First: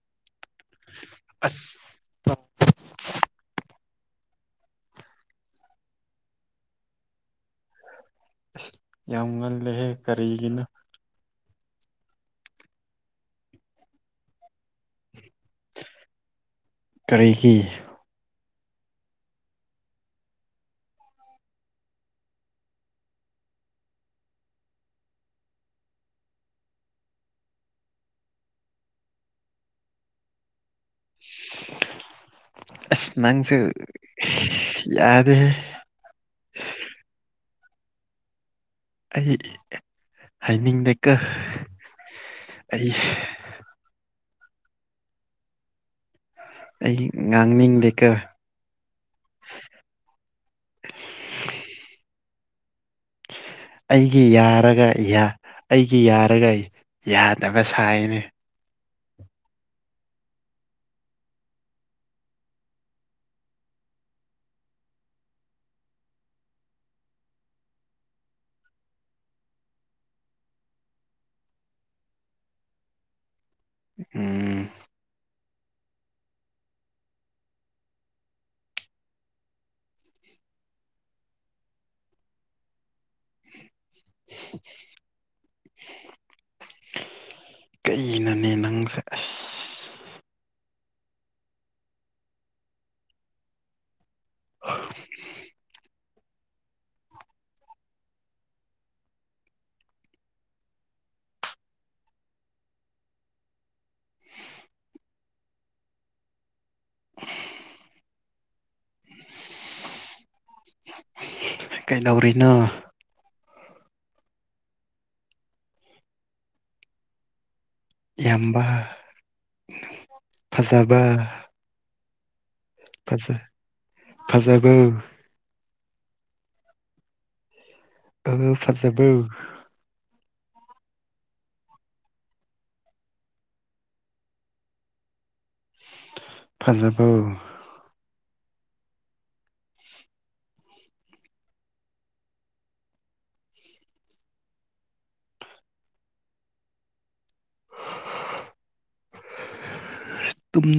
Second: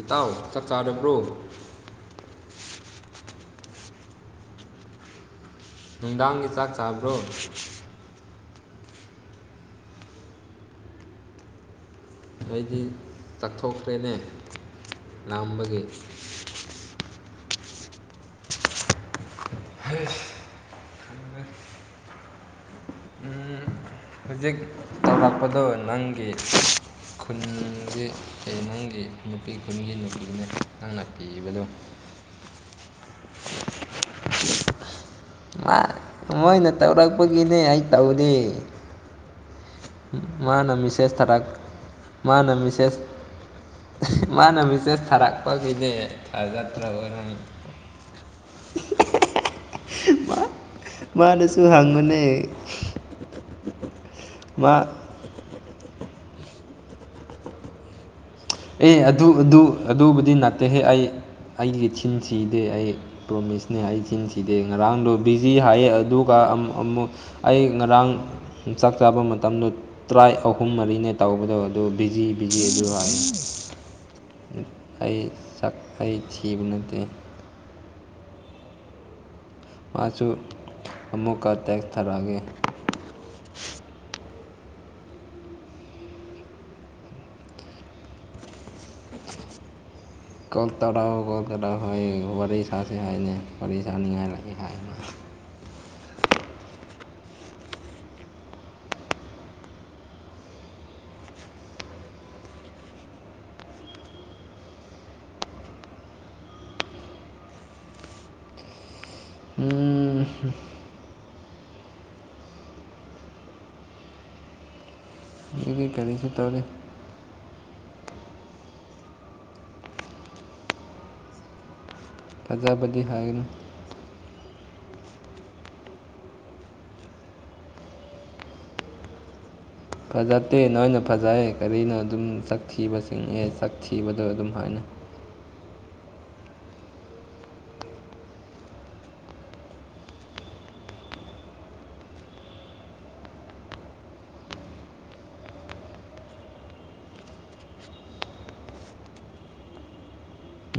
ꯏꯇꯥꯎ ꯆꯞ ꯆꯥꯔꯕ꯭ꯔꯣ ꯑꯁ ꯅꯨꯡꯗꯥꯡꯒꯤ ꯆꯥꯛ ꯆꯥꯕ꯭ꯔꯣ ꯑꯁ ꯌꯥꯝ ꯉꯜꯂꯦꯍꯦ ꯀꯔꯤꯒꯤꯅꯣ ꯑꯩꯗꯤ ꯆꯥꯛꯊꯣꯛꯇ꯭ꯔꯦꯅꯦ ꯂꯥꯝꯕꯒꯤ ꯀꯔꯤꯒꯤ ꯍꯥꯏꯁ ꯎꯝ ꯍꯧꯖꯤꯛ ꯇꯧꯂꯛꯄꯗꯨ ꯅꯪꯒꯤ ꯈꯨꯟꯁ ꯑꯩ ꯅꯪꯒꯤ ꯅꯨꯄꯤ ꯈꯨꯟꯒꯤ ꯅꯨꯄꯤꯗꯨꯅꯦ ꯅꯪꯅ ꯄꯤꯕꯗꯣ [inaudible] ꯑꯁ ꯅꯪꯁꯨꯦ ꯌꯥꯗꯦ ꯃꯥ ꯃꯣꯏꯅ ꯇꯧꯔꯛꯄꯒꯤꯅꯦ ꯑꯩ ꯇꯧꯗ ꯑꯩ ꯃꯥꯅ ꯍꯥꯏꯅꯤꯡꯗꯦꯀꯣ ꯃꯦꯁꯦꯖ ꯊꯔꯛ ꯃꯥꯅ ꯑꯩ ꯃꯦꯁꯦꯖ ꯃꯥꯅ ꯃꯤꯆꯦꯁ ꯊꯥꯔꯛꯄꯒꯤꯅꯦ ꯑꯩ ꯉꯥꯡꯅꯤꯡꯂꯤꯦꯀ ꯃꯥꯅꯁꯨ ꯍꯪꯉꯨꯅꯦ ꯑꯩꯒꯤ ꯌꯥꯔꯒ ꯏ ꯑꯩꯒꯤ ꯌꯥꯔꯒ ꯑꯩ ꯌꯥꯗꯕ ꯁꯥꯏꯅꯤ ꯑꯦ ꯑꯗꯨ ꯑꯗꯨ ꯑꯗꯨꯕꯨꯗꯤ ꯅꯠꯇꯦꯍꯦ ꯑꯩ ꯑꯩꯒꯤ ꯊꯤꯟꯁꯤꯗꯤ ꯑꯩ ꯄ꯭ꯔꯣꯃꯤꯁꯅꯦ ꯍꯥꯏ ꯆꯤꯟꯁꯤꯗꯤ ꯉꯔꯥꯡꯗꯣ ꯕꯤꯖꯤ ꯍꯥꯏ ꯑꯗꯨꯒ ꯑꯃꯨꯛ ꯑꯩ ꯉꯔꯥꯡ ꯆꯥꯛ ꯆꯥꯕ ꯃꯇꯝꯗ ꯇꯔꯥ ꯑꯍꯨꯝ ꯃꯔꯤꯅꯦ ꯇꯧꯕꯗꯣ ꯑꯗꯨ ꯕꯤꯖꯤ ꯕꯤꯤꯖꯤ ꯑꯗꯨ ꯍꯥꯏ ꯎꯝ ꯑꯩ ꯁꯛ ꯑꯩꯩ ꯊꯤꯕ ꯅꯠꯇꯦ ꯃꯥꯁꯨ ꯑꯃꯨꯛꯀ ꯇꯦꯛꯁ ꯊꯥꯔꯛꯑꯒꯦ [inaudible] ꯀꯅꯅꯦ ꯅꯪ ꯑꯁ ꯀ ꯇꯔꯥꯎ ꯀ ꯇꯔꯔꯤꯁꯁꯤꯁꯉꯥꯏ ꯀꯔꯤ ꯍꯥꯏꯅ [inaudible] ꯎꯝ ꯀꯩꯗꯧꯔꯤꯅꯣ ꯁꯤꯒꯤ ꯀꯔꯤꯁꯨ ꯇꯧꯔꯤ ꯏꯕ ꯐꯖꯕ ꯊꯖꯥꯕꯗꯤ ꯍꯥꯏꯒꯅꯤ ꯐꯖꯕ ꯑꯧ ꯐꯖꯕꯔꯣ ꯐꯖꯠꯇꯦ ꯅꯣꯏꯅ ꯐꯖꯩ ꯀꯔꯤꯅꯣ ꯑꯗꯨꯝ ꯆꯛ ꯊꯤꯕ ꯆꯤꯡꯉꯦ꯫ ꯆꯛ ꯊꯤꯕꯗꯣ ꯑꯗꯨꯝ ꯍꯥꯏꯅ ꯐꯖꯕꯧ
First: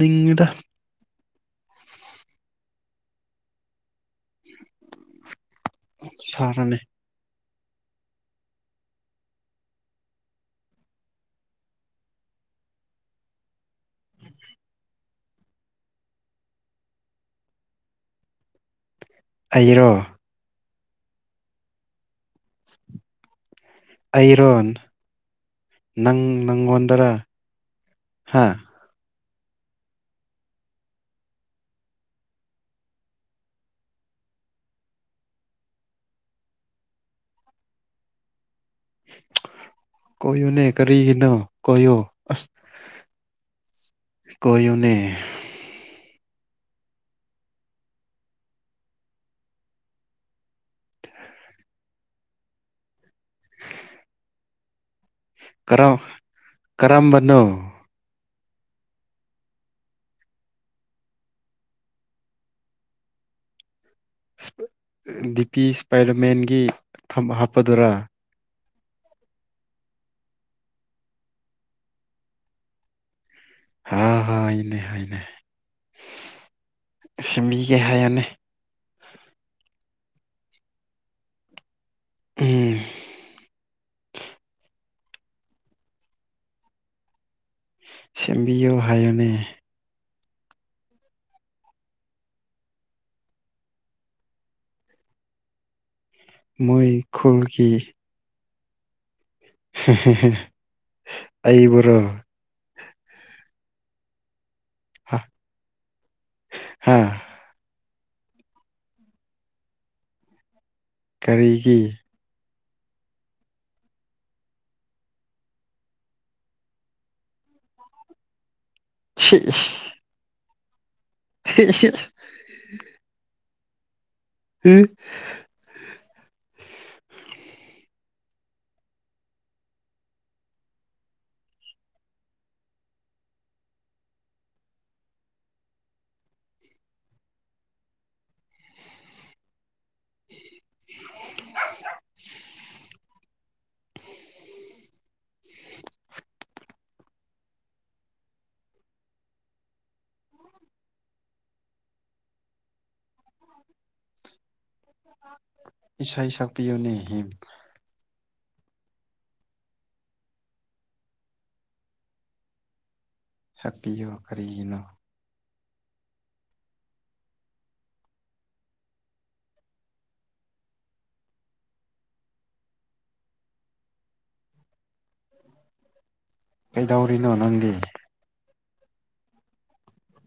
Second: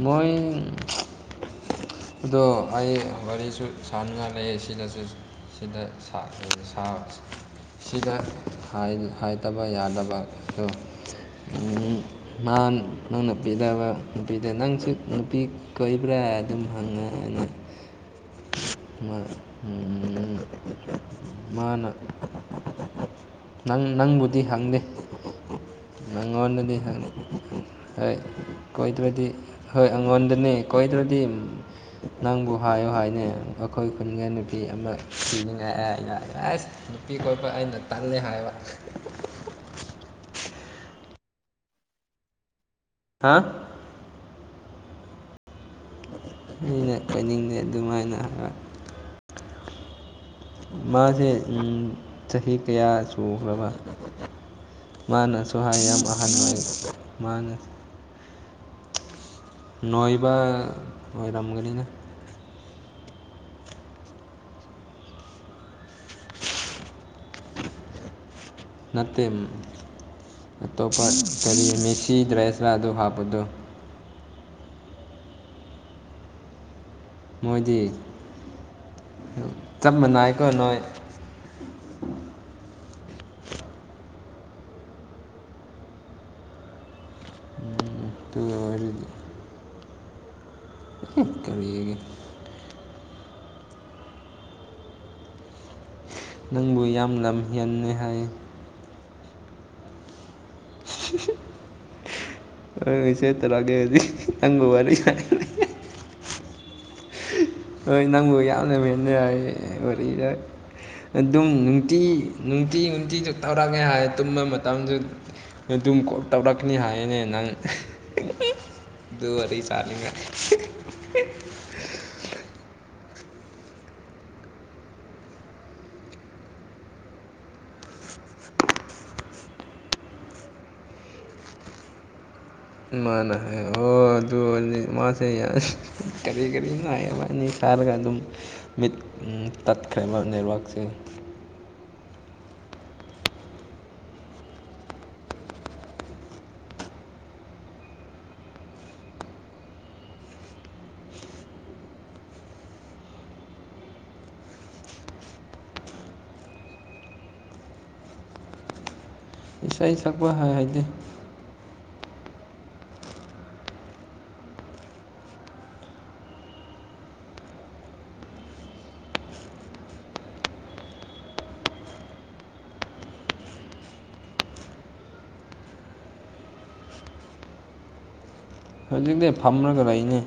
ꯃꯣꯏ ꯑꯗꯣ ꯑꯩ ꯋꯥꯔꯤꯁꯨ ꯁꯥꯟꯅꯉꯥꯏ ꯂꯩ ꯁꯤꯗꯁꯨ ꯁꯤꯗ ꯁꯥꯠ ꯍꯩꯔ ꯁꯥꯔꯅꯦ ꯁꯥꯕꯁꯦ ꯁꯤꯗ ꯍꯥꯏꯗ ꯍꯥꯏꯇꯕ ꯌꯥꯗꯕ ꯇꯣ ꯎꯝ ꯅꯥꯍꯥꯟ ꯅꯪꯅ ꯄꯤꯗꯕ ꯅꯨꯄꯤꯗ ꯅꯪꯁꯨ ꯅꯨꯄꯤ ꯀꯣꯏꯕ꯭ꯔꯥ ꯑꯗꯨꯝ ꯍꯪꯉꯦ ꯑꯩꯅ ꯃ ꯑꯩꯔꯣ ꯃꯥꯅ ꯅꯪ ꯅꯪꯕꯨꯗꯤ ꯑꯩꯔꯣ ꯍꯪꯗꯦ꯫ ꯅꯪ ꯅꯪꯉꯣꯟꯗꯗꯤ ꯍꯪ ꯅꯪꯉꯣꯟꯗꯔ ꯍꯣꯏ ꯍꯥ ꯀꯣꯏꯗ꯭ꯔꯗꯤ ꯍꯣꯏ ꯑꯉꯣꯟꯗꯅꯦ ꯀꯣꯏꯗ꯭ꯔꯗꯤ ꯅꯪꯕꯨ ꯍꯥꯏꯌꯨ ꯍꯥꯏ ꯅꯦ ꯑꯈꯣꯏ ꯈꯨꯟꯒ ꯅꯨꯄꯤ ꯑꯃ ꯊꯤꯅꯤꯡꯉꯥꯏ ꯑꯩꯅ ꯅꯨꯄꯤ ꯀꯣꯢꯄ ꯑꯩꯅ ꯇꯟꯅꯦ ꯍꯥꯏꯕ꯫ ꯀꯣꯏꯌꯨꯅꯦ ꯀꯔꯤꯒꯤꯅꯣ ꯀꯣꯏꯌꯣ ꯑꯁ ꯍꯥꯥ ꯀꯣꯏꯌꯨꯅꯦ ꯑꯩꯅ ꯀꯥꯏꯅꯤꯡꯗꯦ ꯑꯗꯨꯃꯥꯏꯅ ꯍꯥꯌꯕ ꯃꯥꯁꯦ ꯎꯝ ꯆꯍꯤ ꯀꯌꯥ ꯁꯨꯈ꯭ꯔꯕ꯫ ꯃꯥꯅꯁꯨ ꯍꯥꯏ ꯌꯥꯝ ꯀꯔꯝ ꯑꯍꯟ ꯑꯣꯏ ꯃꯥꯅ ꯀꯔꯝꯕꯅꯣ ꯅꯣꯏꯕ ꯑꯣꯏꯔꯝꯒꯅꯤꯅ ꯏꯁ ꯗꯤ ꯄꯤ ꯏꯁꯄꯥꯏꯗꯔꯃꯦꯟꯒꯤ ꯊꯝ ꯍꯥꯞꯄꯗꯨꯔꯥ ꯅꯠꯇꯦ ꯃ ꯑꯇꯣꯞꯄ ꯀꯔꯤ ꯃꯦꯁꯤ ꯗ꯭ꯔꯦꯁ ꯔ ꯑꯗꯨ ꯍꯥꯞꯄꯗꯣ꯫ ꯑꯍꯥ ꯍꯥꯏꯅꯦ ꯍꯥꯏꯅꯦ꯫ ꯃꯣꯏꯗꯤ ꯁꯦꯝꯕꯤꯒꯦ ꯍꯥꯏꯌꯣꯅꯦ ꯆꯞ ꯃꯥꯟꯅꯥꯏꯀꯣ ꯅꯣꯏ꯫ ꯎꯝ ꯑꯗꯨ ꯁꯦꯝꯕꯤꯌꯣ ꯑꯣꯏꯔꯗꯤ ꯍꯥꯏꯌꯨꯅꯦ꯫ ꯑꯥ ꯀꯔꯤꯒꯦ ꯅꯪꯕꯨ ꯃꯣꯏ ꯌꯥꯝ ꯂꯝ ꯈꯨꯜꯒꯤ ꯍꯟꯅꯦ ꯍꯥꯏꯌꯦ꯫ ꯍꯦ ꯍꯦ ꯍꯦ ꯑꯩꯕꯨꯔꯣ꯫ ꯍꯣꯌ ꯁꯦꯠꯇꯔꯒꯦꯗꯤ ꯅꯪꯕꯨ ꯋꯥꯔꯤ ꯁ ꯍꯥꯥ ꯍꯣꯏ ꯅꯪꯕꯨ ꯌꯥꯝꯅ ꯃꯦꯅ ꯑꯩ ꯑꯣꯔꯔ ꯑꯦ ꯑꯗꯨꯝ ꯀꯔꯤꯒꯤ ꯅꯨꯡꯇꯤ ꯅꯨꯡꯇꯤ ꯅꯨꯡꯇꯤꯖꯨ ꯊꯧꯔꯛꯉꯦ ꯍꯥꯏ ꯇꯨꯝꯕ ꯃꯇꯝꯗꯨ ꯑꯗꯨꯝ ꯀꯦꯜ ꯇꯧꯔꯛꯀꯅꯤ ꯍꯥꯏꯌꯦꯅꯦ ꯅꯪ ꯍꯦ ꯗꯣ ꯋꯥꯔꯤ ꯁꯥꯅꯤꯉꯥꯏ ꯑꯍꯦ ꯍꯦ ꯍꯦ ꯍ ꯃꯥꯅ ꯍꯥꯏ ꯑꯣ ꯑꯗꯨ ꯑꯣꯏꯗꯤ ꯃꯥꯁꯦ ꯌꯥ ꯀꯔꯤ ꯀꯔꯤ ꯉꯥꯏ ꯃꯥꯅꯤ ꯊꯥꯔꯒ ꯑꯗꯨꯝ ꯃꯤꯠ ꯎꯝ ꯇꯠꯈ꯭ꯔꯦꯕ ꯅꯦꯠꯋꯥꯛꯁꯦ꯫ ꯏꯁꯩ ꯁꯛꯄꯤꯌꯨꯅꯦ ꯍꯤꯝ ꯏꯁꯩ ꯁꯛꯄ ꯍꯥ ꯍꯥꯏꯇꯦ꯫ ꯁꯛꯄꯤꯌꯣ ꯀꯔꯤꯒꯤꯅꯣ ꯀꯩꯗꯧꯔꯤꯅꯣ ꯅꯪꯗꯤ꯫ ꯍꯧꯖꯤꯛꯇꯤ ꯐꯝꯔꯒ ꯂꯩꯅꯤ꯫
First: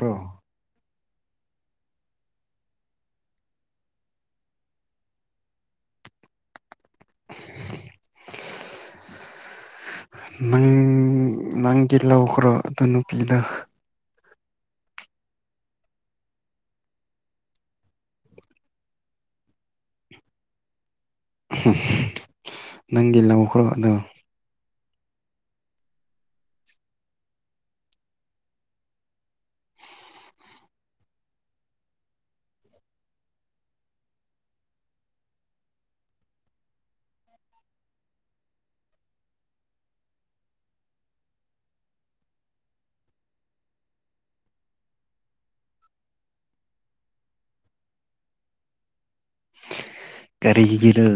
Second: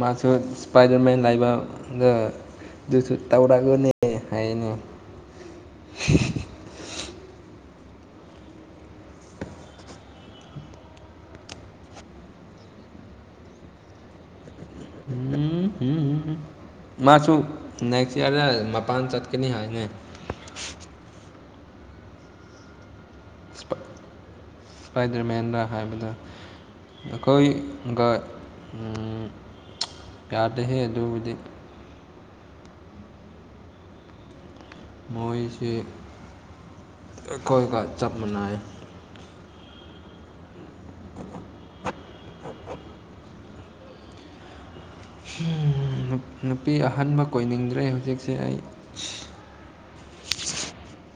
ꯃꯥꯁꯨ ꯏꯁꯄꯥꯏꯗꯔꯃꯦꯟ ꯂꯩꯕ ꯗ ꯑꯗꯨꯁꯨ ꯇꯧꯔꯛꯑꯒꯅꯦ ꯍꯥꯏꯌꯦꯅꯦ꯫ [unintelligible] [unintelligible] ꯅꯪ ꯅꯪꯒꯤ ꯂꯧꯈ꯭ꯔꯣ ꯑꯗꯨ ꯅꯨꯄꯤꯗ ꯃꯥꯁꯨ ꯅꯦꯛꯁ ꯏꯌꯥꯔꯗ ꯃꯄꯥꯟ ꯆꯠꯀꯅꯤ ꯍꯥꯏꯅꯦ ꯅꯪꯗꯤ ꯂꯧꯈ꯭ꯔꯣ ꯑꯗꯣ ꯈꯏꯗ꯭ꯔꯃꯦꯟꯗ꯭ꯔꯥ ꯍꯥꯏꯕꯗ ꯑꯩꯈꯣꯏꯒ ꯌꯥꯗꯦ ꯑꯗꯨꯕꯨꯗꯤ ꯃꯣꯏꯁꯤ ꯑꯩꯈꯣꯏꯒ ꯆꯞ ꯃꯥꯟꯅꯩ [unintelligible] ꯅꯨꯄꯤ ꯑꯍꯟꯕ ꯀꯣꯏꯅꯤꯡꯗ꯭ꯔꯦ ꯍꯧꯖꯤꯛꯁꯦ ꯑꯩ ꯀꯔꯤꯒꯔꯥ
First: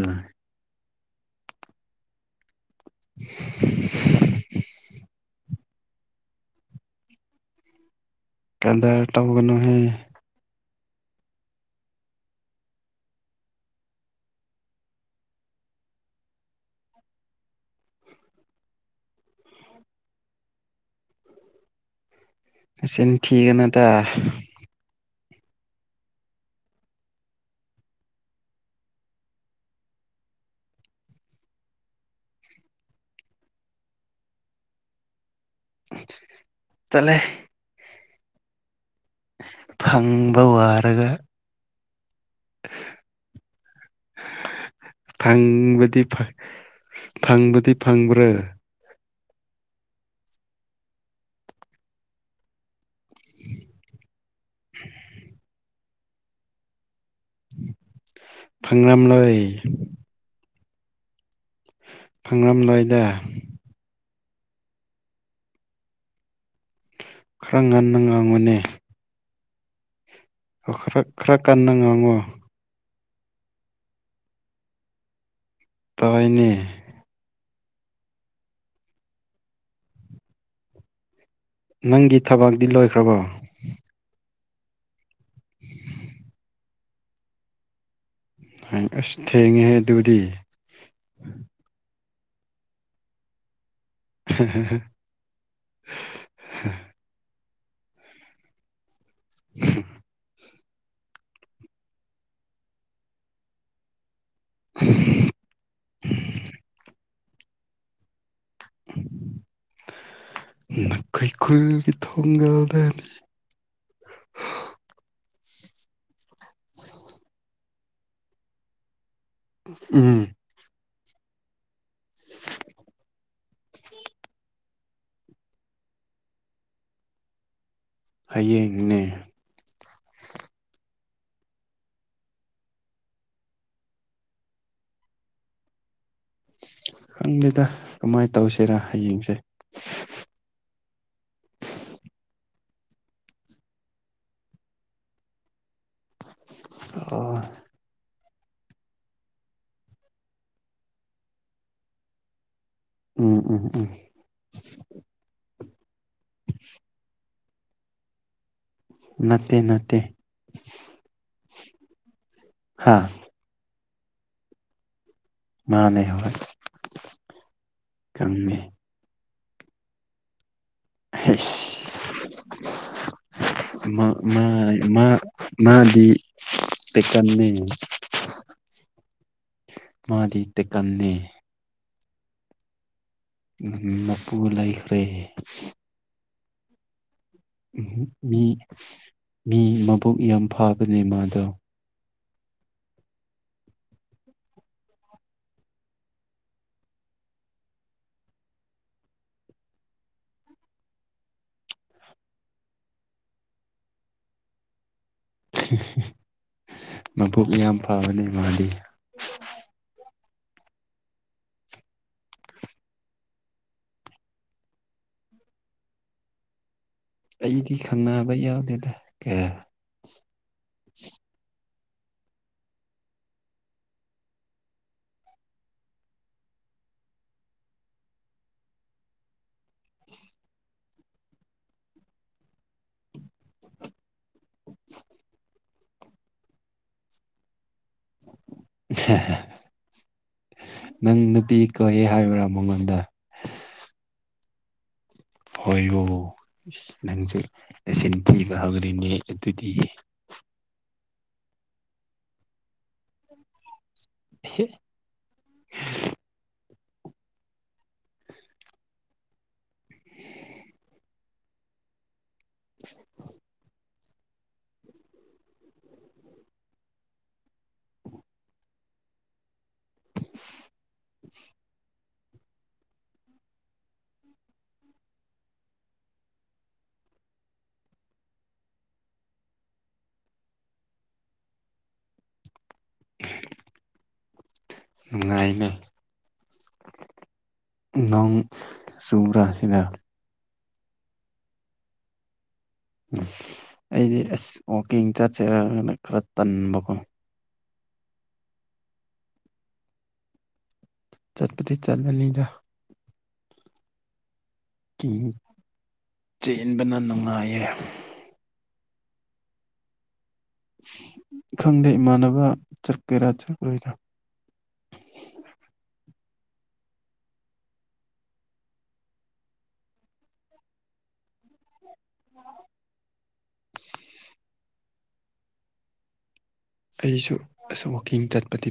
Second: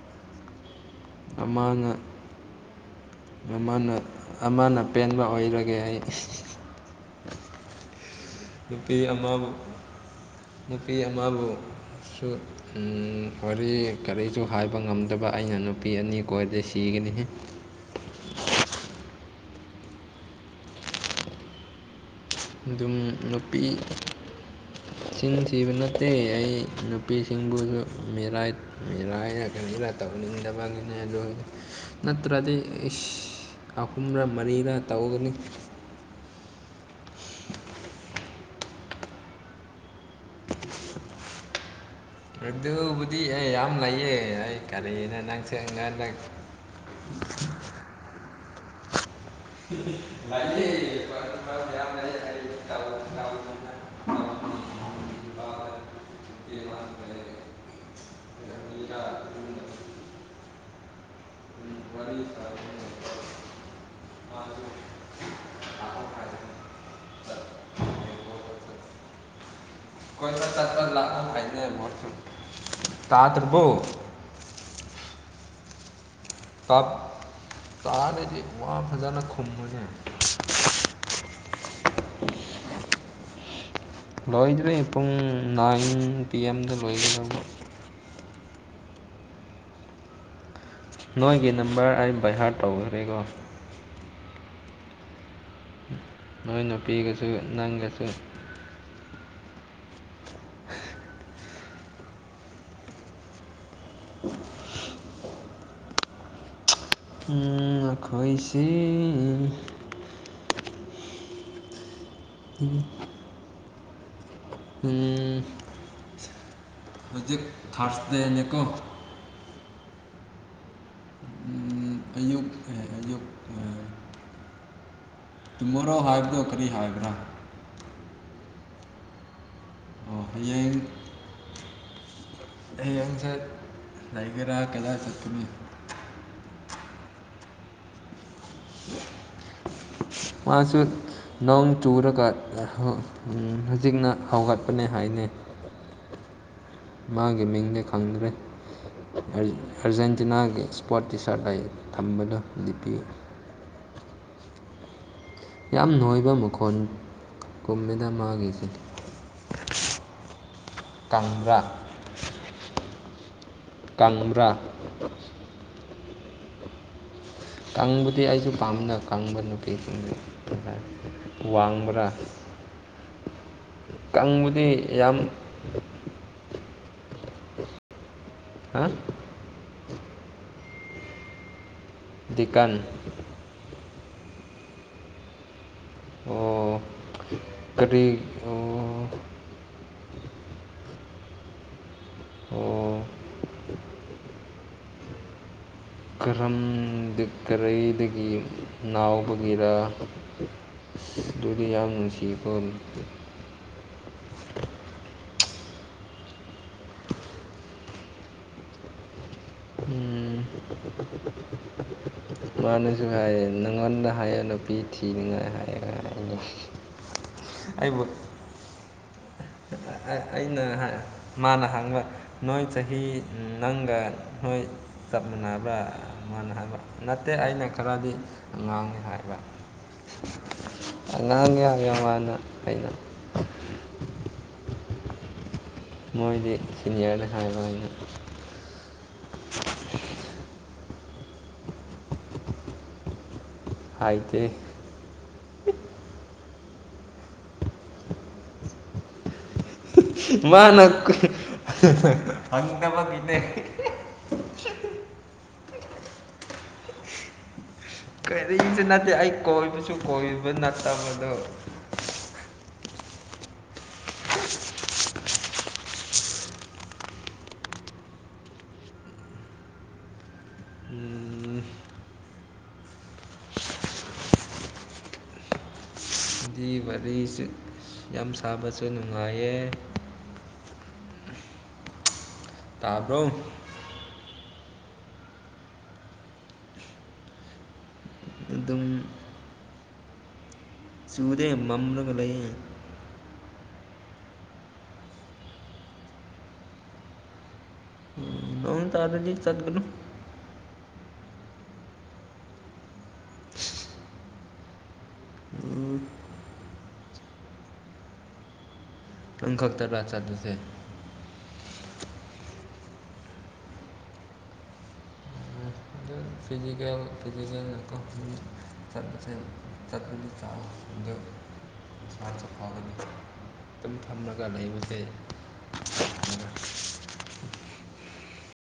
ꯑꯃꯥꯡꯉ ꯑꯃꯅ ꯄꯦꯟꯕ ꯑꯣꯏꯔꯒꯦ ꯑꯩ ꯅꯨꯄꯤ ꯀꯗꯔ ꯑꯃꯕꯨ ꯇꯧꯒꯅꯨꯍꯦ ꯅꯨꯄꯤ ꯑꯃꯕꯨꯁꯨ ꯋꯥꯔꯤ ꯀꯔꯤꯁꯨ ꯍꯥꯏꯕ ꯉꯝꯗꯕ ꯑꯩꯅ ꯅꯨꯄꯤ ꯑꯅꯤ ꯀꯣꯏꯔꯗꯤꯦ ꯁꯤꯒꯅꯤ ꯆ ꯊꯤꯅ ꯇ [unintelligible] ꯏꯁꯤꯡ ꯊꯤꯕ ꯅꯠꯇꯦ ꯑꯩ ꯅꯨꯄꯤꯁꯤꯡꯕꯨꯁꯨ ꯃꯤꯔꯥꯏ ꯃꯤꯦꯔꯥꯏꯅ ꯀꯩꯅꯔ ꯇꯕꯅꯤꯗꯕꯒꯤꯅꯦꯗ ꯅꯠꯇ꯭ꯔꯗꯤ ꯏꯁ ꯑꯍꯨꯝꯔ ꯃꯔꯤꯔꯥ ꯇꯧꯒꯅꯤ ꯇꯂꯦ ꯐꯪꯕ ꯋꯥꯔꯒ ꯑꯗꯨꯕꯨꯗꯤ ꯑꯩ ꯌꯥꯝ ꯂꯩꯥꯏꯌꯦ ꯑꯩ ꯀꯔꯤꯅ ꯅꯪ ꯐꯪꯕꯗꯤ ꯁꯛꯉꯥꯟꯗ ꯐꯪꯕꯗꯤ ꯐꯪꯕ꯭ꯔꯥ ꯎ [unintelligible] ꯐꯥꯒ꯭ꯔꯝ ꯂꯣꯏ ꯐꯪꯂꯝꯂꯣꯏꯗ ꯈꯔ ꯉꯟꯅ ꯉꯥꯡꯒꯅꯤ ꯀꯣꯏꯕ ꯆꯠꯄ ꯈꯔ ꯈꯔ ꯀꯟꯅ ꯉꯥꯡꯉꯨ ꯇꯥꯗ꯭ꯔꯕꯨꯣ ꯇꯥꯏꯅꯦ ꯀꯞ ꯇꯥꯗꯗꯤ ꯋꯥ ꯐꯖꯅ ꯈꯨꯝꯕꯁꯦ ꯅꯪꯒꯤ ꯊꯕꯛꯗꯤꯤ ꯂꯣꯏꯈ꯭ꯔꯕꯣ ꯂꯣꯏꯗ꯭ꯔꯦ ꯄꯨꯡ ꯅꯥꯏꯟ ꯄꯤ ꯑꯦꯝꯗ ꯂꯣꯏꯒꯗꯕ ꯑꯁ ꯊꯦꯡꯉꯦꯍ ꯑꯗꯨꯗꯤ ꯅꯣꯏꯒꯤ ꯅꯝꯕꯔ ꯑꯩ ꯕꯩꯍꯥꯔ ꯇꯧꯈ꯭ꯔꯦꯒꯣ ꯍ ꯍ ꯍ ꯅꯣꯏ ꯅꯨꯄꯤꯒꯁꯨ ꯅꯪꯒꯁꯨ ꯎ [unintelligible] ꯎꯝ ꯑꯩꯈꯣꯏꯁꯤ ꯀꯩ ꯈꯨꯒꯤ ꯊꯣꯡꯒꯗꯅꯤ ꯑꯅꯤ ꯍꯧꯖꯤꯛ ꯊꯥꯔꯁ ꯗꯦꯅꯤꯀꯣ ꯎꯝ ꯑꯌꯨꯛ ꯑꯌꯨꯛ ꯇꯨꯃꯣꯔꯣ ꯍꯥꯏꯕꯗꯣ ꯀꯔꯤ ꯍꯥꯏꯕ꯭ꯔꯥ ꯍꯌꯦꯡꯅꯦ ꯑꯣ ꯍꯌꯦꯡ ꯑꯩ ꯍꯪꯆꯠ ꯇꯥꯏꯒꯔꯥ ꯀꯂꯥ ꯆꯠꯄꯅꯤ ꯈꯪꯗꯦꯗ ꯀꯃꯥꯏꯅ ꯇꯧꯁꯤꯔ ꯍꯌꯦꯡꯁꯦ ꯃꯥꯁꯨ ꯅꯧ ꯆꯨꯔꯒ ꯍꯧꯖꯤꯛꯅ ꯍꯧꯒꯠꯄꯅꯦ ꯍꯥꯏꯅꯩ ꯑꯣ ꯃꯥꯒꯤ ꯃꯤꯡꯗꯤ ꯈꯪꯗ꯭ꯔꯦ ꯑꯔꯖꯦꯟꯇꯤꯅꯥꯒꯤ ꯏꯁꯄꯣꯔꯠ ꯇꯤ ꯁꯥꯔꯠ ꯊꯝꯕꯗꯨ ꯂꯤꯞꯄꯤꯌꯨ ꯎꯝ ꯎꯝ ꯎꯝ ꯌꯥꯝ ꯅꯣꯏꯕ ꯃꯈꯣꯟ ꯄꯨꯝꯃꯤꯅ ꯃꯥꯒꯤꯁꯦ ꯅꯠꯇꯦ ꯅꯠꯇ ꯀꯪꯕ꯭ꯔꯥ ꯍꯥꯥ ꯀꯥꯡꯕ꯭ꯔꯥ ꯃꯥꯅꯦ ꯍ ꯀꯪꯕꯨꯗꯤ ꯑꯩꯁꯨ ꯄꯥꯝꯅ ꯀꯪꯕ ꯅꯨꯄꯤꯁꯤꯡꯗꯨ ꯃꯥꯏ ꯀꯪꯕꯗꯤ ꯃꯥ ꯌꯥꯝ ꯃꯥꯗꯤ ꯇꯀꯟꯃꯦ ꯍꯥ ꯃꯥꯔꯤ ꯇ ꯀꯅꯤ ꯀꯥꯟ ꯃꯄꯨ ꯂꯩꯈ꯭ꯔꯦ ꯑꯣ ꯀꯔꯤ ꯃꯤ ꯑꯣ ꯃꯤ ꯃꯕꯨꯛ ꯌꯥꯝ ꯐꯥꯕꯅꯦ ꯃꯥꯗ ꯑꯣ ꯀꯔꯝ ꯀꯔꯗꯒꯤ ꯂꯥꯥꯎꯕꯒꯤꯔ ꯑꯗꯨꯗꯤ ꯌꯥꯝ ꯅꯨꯡꯁꯤꯕ ꯑꯣꯏ ꯃꯕꯨꯛ ꯌꯥꯝ ꯐꯕꯅꯦ ꯃꯥꯗꯤ ꯎꯝ ꯃꯥꯅꯁꯨ ꯍꯥꯏꯌꯦ ꯅꯪꯉꯟꯅ ꯍꯥꯏꯌꯦ ꯅꯨꯄꯤ ꯊꯤꯅꯤꯡꯉꯥꯏ ꯍꯥꯏꯌꯦꯒ ꯍꯥꯏꯅꯤ ꯑꯩꯗꯤ ꯈꯟꯅꯕ ꯌꯥꯎꯗꯦꯗ ꯀꯦ ꯑꯩꯅ ꯃꯥꯅ ꯍꯥꯡꯕ ꯅꯣꯏ ꯆꯍꯤ ꯅꯪꯒ ꯅꯣꯏ ꯆꯞ ꯃꯥꯟꯅꯕ꯭ꯔ ꯃꯥꯅ ꯍꯥꯏꯕ ꯅꯠꯇꯦ ꯑꯩꯅ ꯈꯔꯗꯤ ꯉꯥꯡꯉꯤ ꯍꯥꯏꯕ ꯑꯉꯥꯡ ꯌꯥꯝ ꯌꯥꯝ ꯋꯥꯅ ꯑꯩꯅ [inaudible] ꯃꯣꯏꯗꯤ ꯁꯤꯅꯤꯌꯔꯅꯤ ꯍꯥꯏꯕ ꯑꯩꯅ ꯅꯪ ꯅꯨꯄꯤ ꯀꯧꯌꯦꯦ ꯍꯥꯏꯕ꯭ꯔꯥ ꯃꯉꯣꯟꯗ ꯍꯥꯏꯗꯤ ꯍꯣꯏꯕꯨ ꯅꯪꯁꯦ ꯑꯁꯤꯆꯤꯟ ꯊꯤꯕ ꯍꯧꯂꯤꯅꯦ ꯑꯗꯨꯗꯤ ꯃꯥꯅ ꯐꯪꯗꯕ ꯄꯤꯗ ꯍ ꯀꯔꯤꯔꯤꯁꯨ ꯅꯠꯇꯦ ꯑꯩ ꯀꯣꯏꯕꯁꯨ ꯀꯣꯏꯕ ꯅꯠꯇꯕꯗꯣ [inaudible] [unintelligible] ꯑꯩꯒꯤ ꯋꯥꯔꯤꯁꯤ ꯌꯥꯝ ꯁꯥꯕꯁꯨ ꯅꯨꯡꯉꯥꯏꯌꯦ ꯇꯥꯕ꯭ꯔꯣ ꯎꯉꯥꯏꯅꯦ ꯅꯣꯡ ꯑꯗꯨꯝ ꯆꯨꯕ꯭ꯔꯥꯁꯤꯗ ꯆꯨꯗꯦ ꯃꯃꯒ ꯂꯩꯌꯦ ꯑꯩꯗꯤ ꯑꯁ ꯋꯥꯛꯀꯤꯡ ꯆꯠꯆꯔꯒꯅ ꯈꯔ ꯇꯟꯕꯀꯣ ꯅ ꯇꯥꯔꯖꯤ ꯆꯠꯒꯌꯃꯝꯝꯟꯃꯝꯅꯨ ꯆꯠꯄꯗꯤ ꯆꯠꯂꯅꯤꯗ ꯎꯝ ꯆꯦꯟꯕꯅ ꯅꯨꯡꯉꯥꯏꯌꯦ ꯅꯪ ꯈꯛꯇꯔ ꯆꯠꯗꯨꯁꯦ ꯈꯪꯗꯦ ꯏꯃꯥꯟꯅꯕ ꯆꯠꯀꯦꯔꯥ ꯆꯠꯂꯣꯏꯔꯥ ꯎ ꯑꯗꯨꯝ ꯐꯤꯖꯤꯀꯦꯜ ꯐꯤꯖꯤꯀꯦꯜꯅꯀꯣ ꯁꯔ ꯁꯔꯄꯗ ꯁꯗ ꯁꯨ ꯐꯒꯅꯤ ꯑꯗꯨꯝ ꯊꯝꯂꯒ ꯂꯩꯕꯁꯦ ꯑꯩꯁꯨ ꯑꯁ ꯋꯥꯛꯀꯤꯡ ꯆꯠꯄꯗꯤ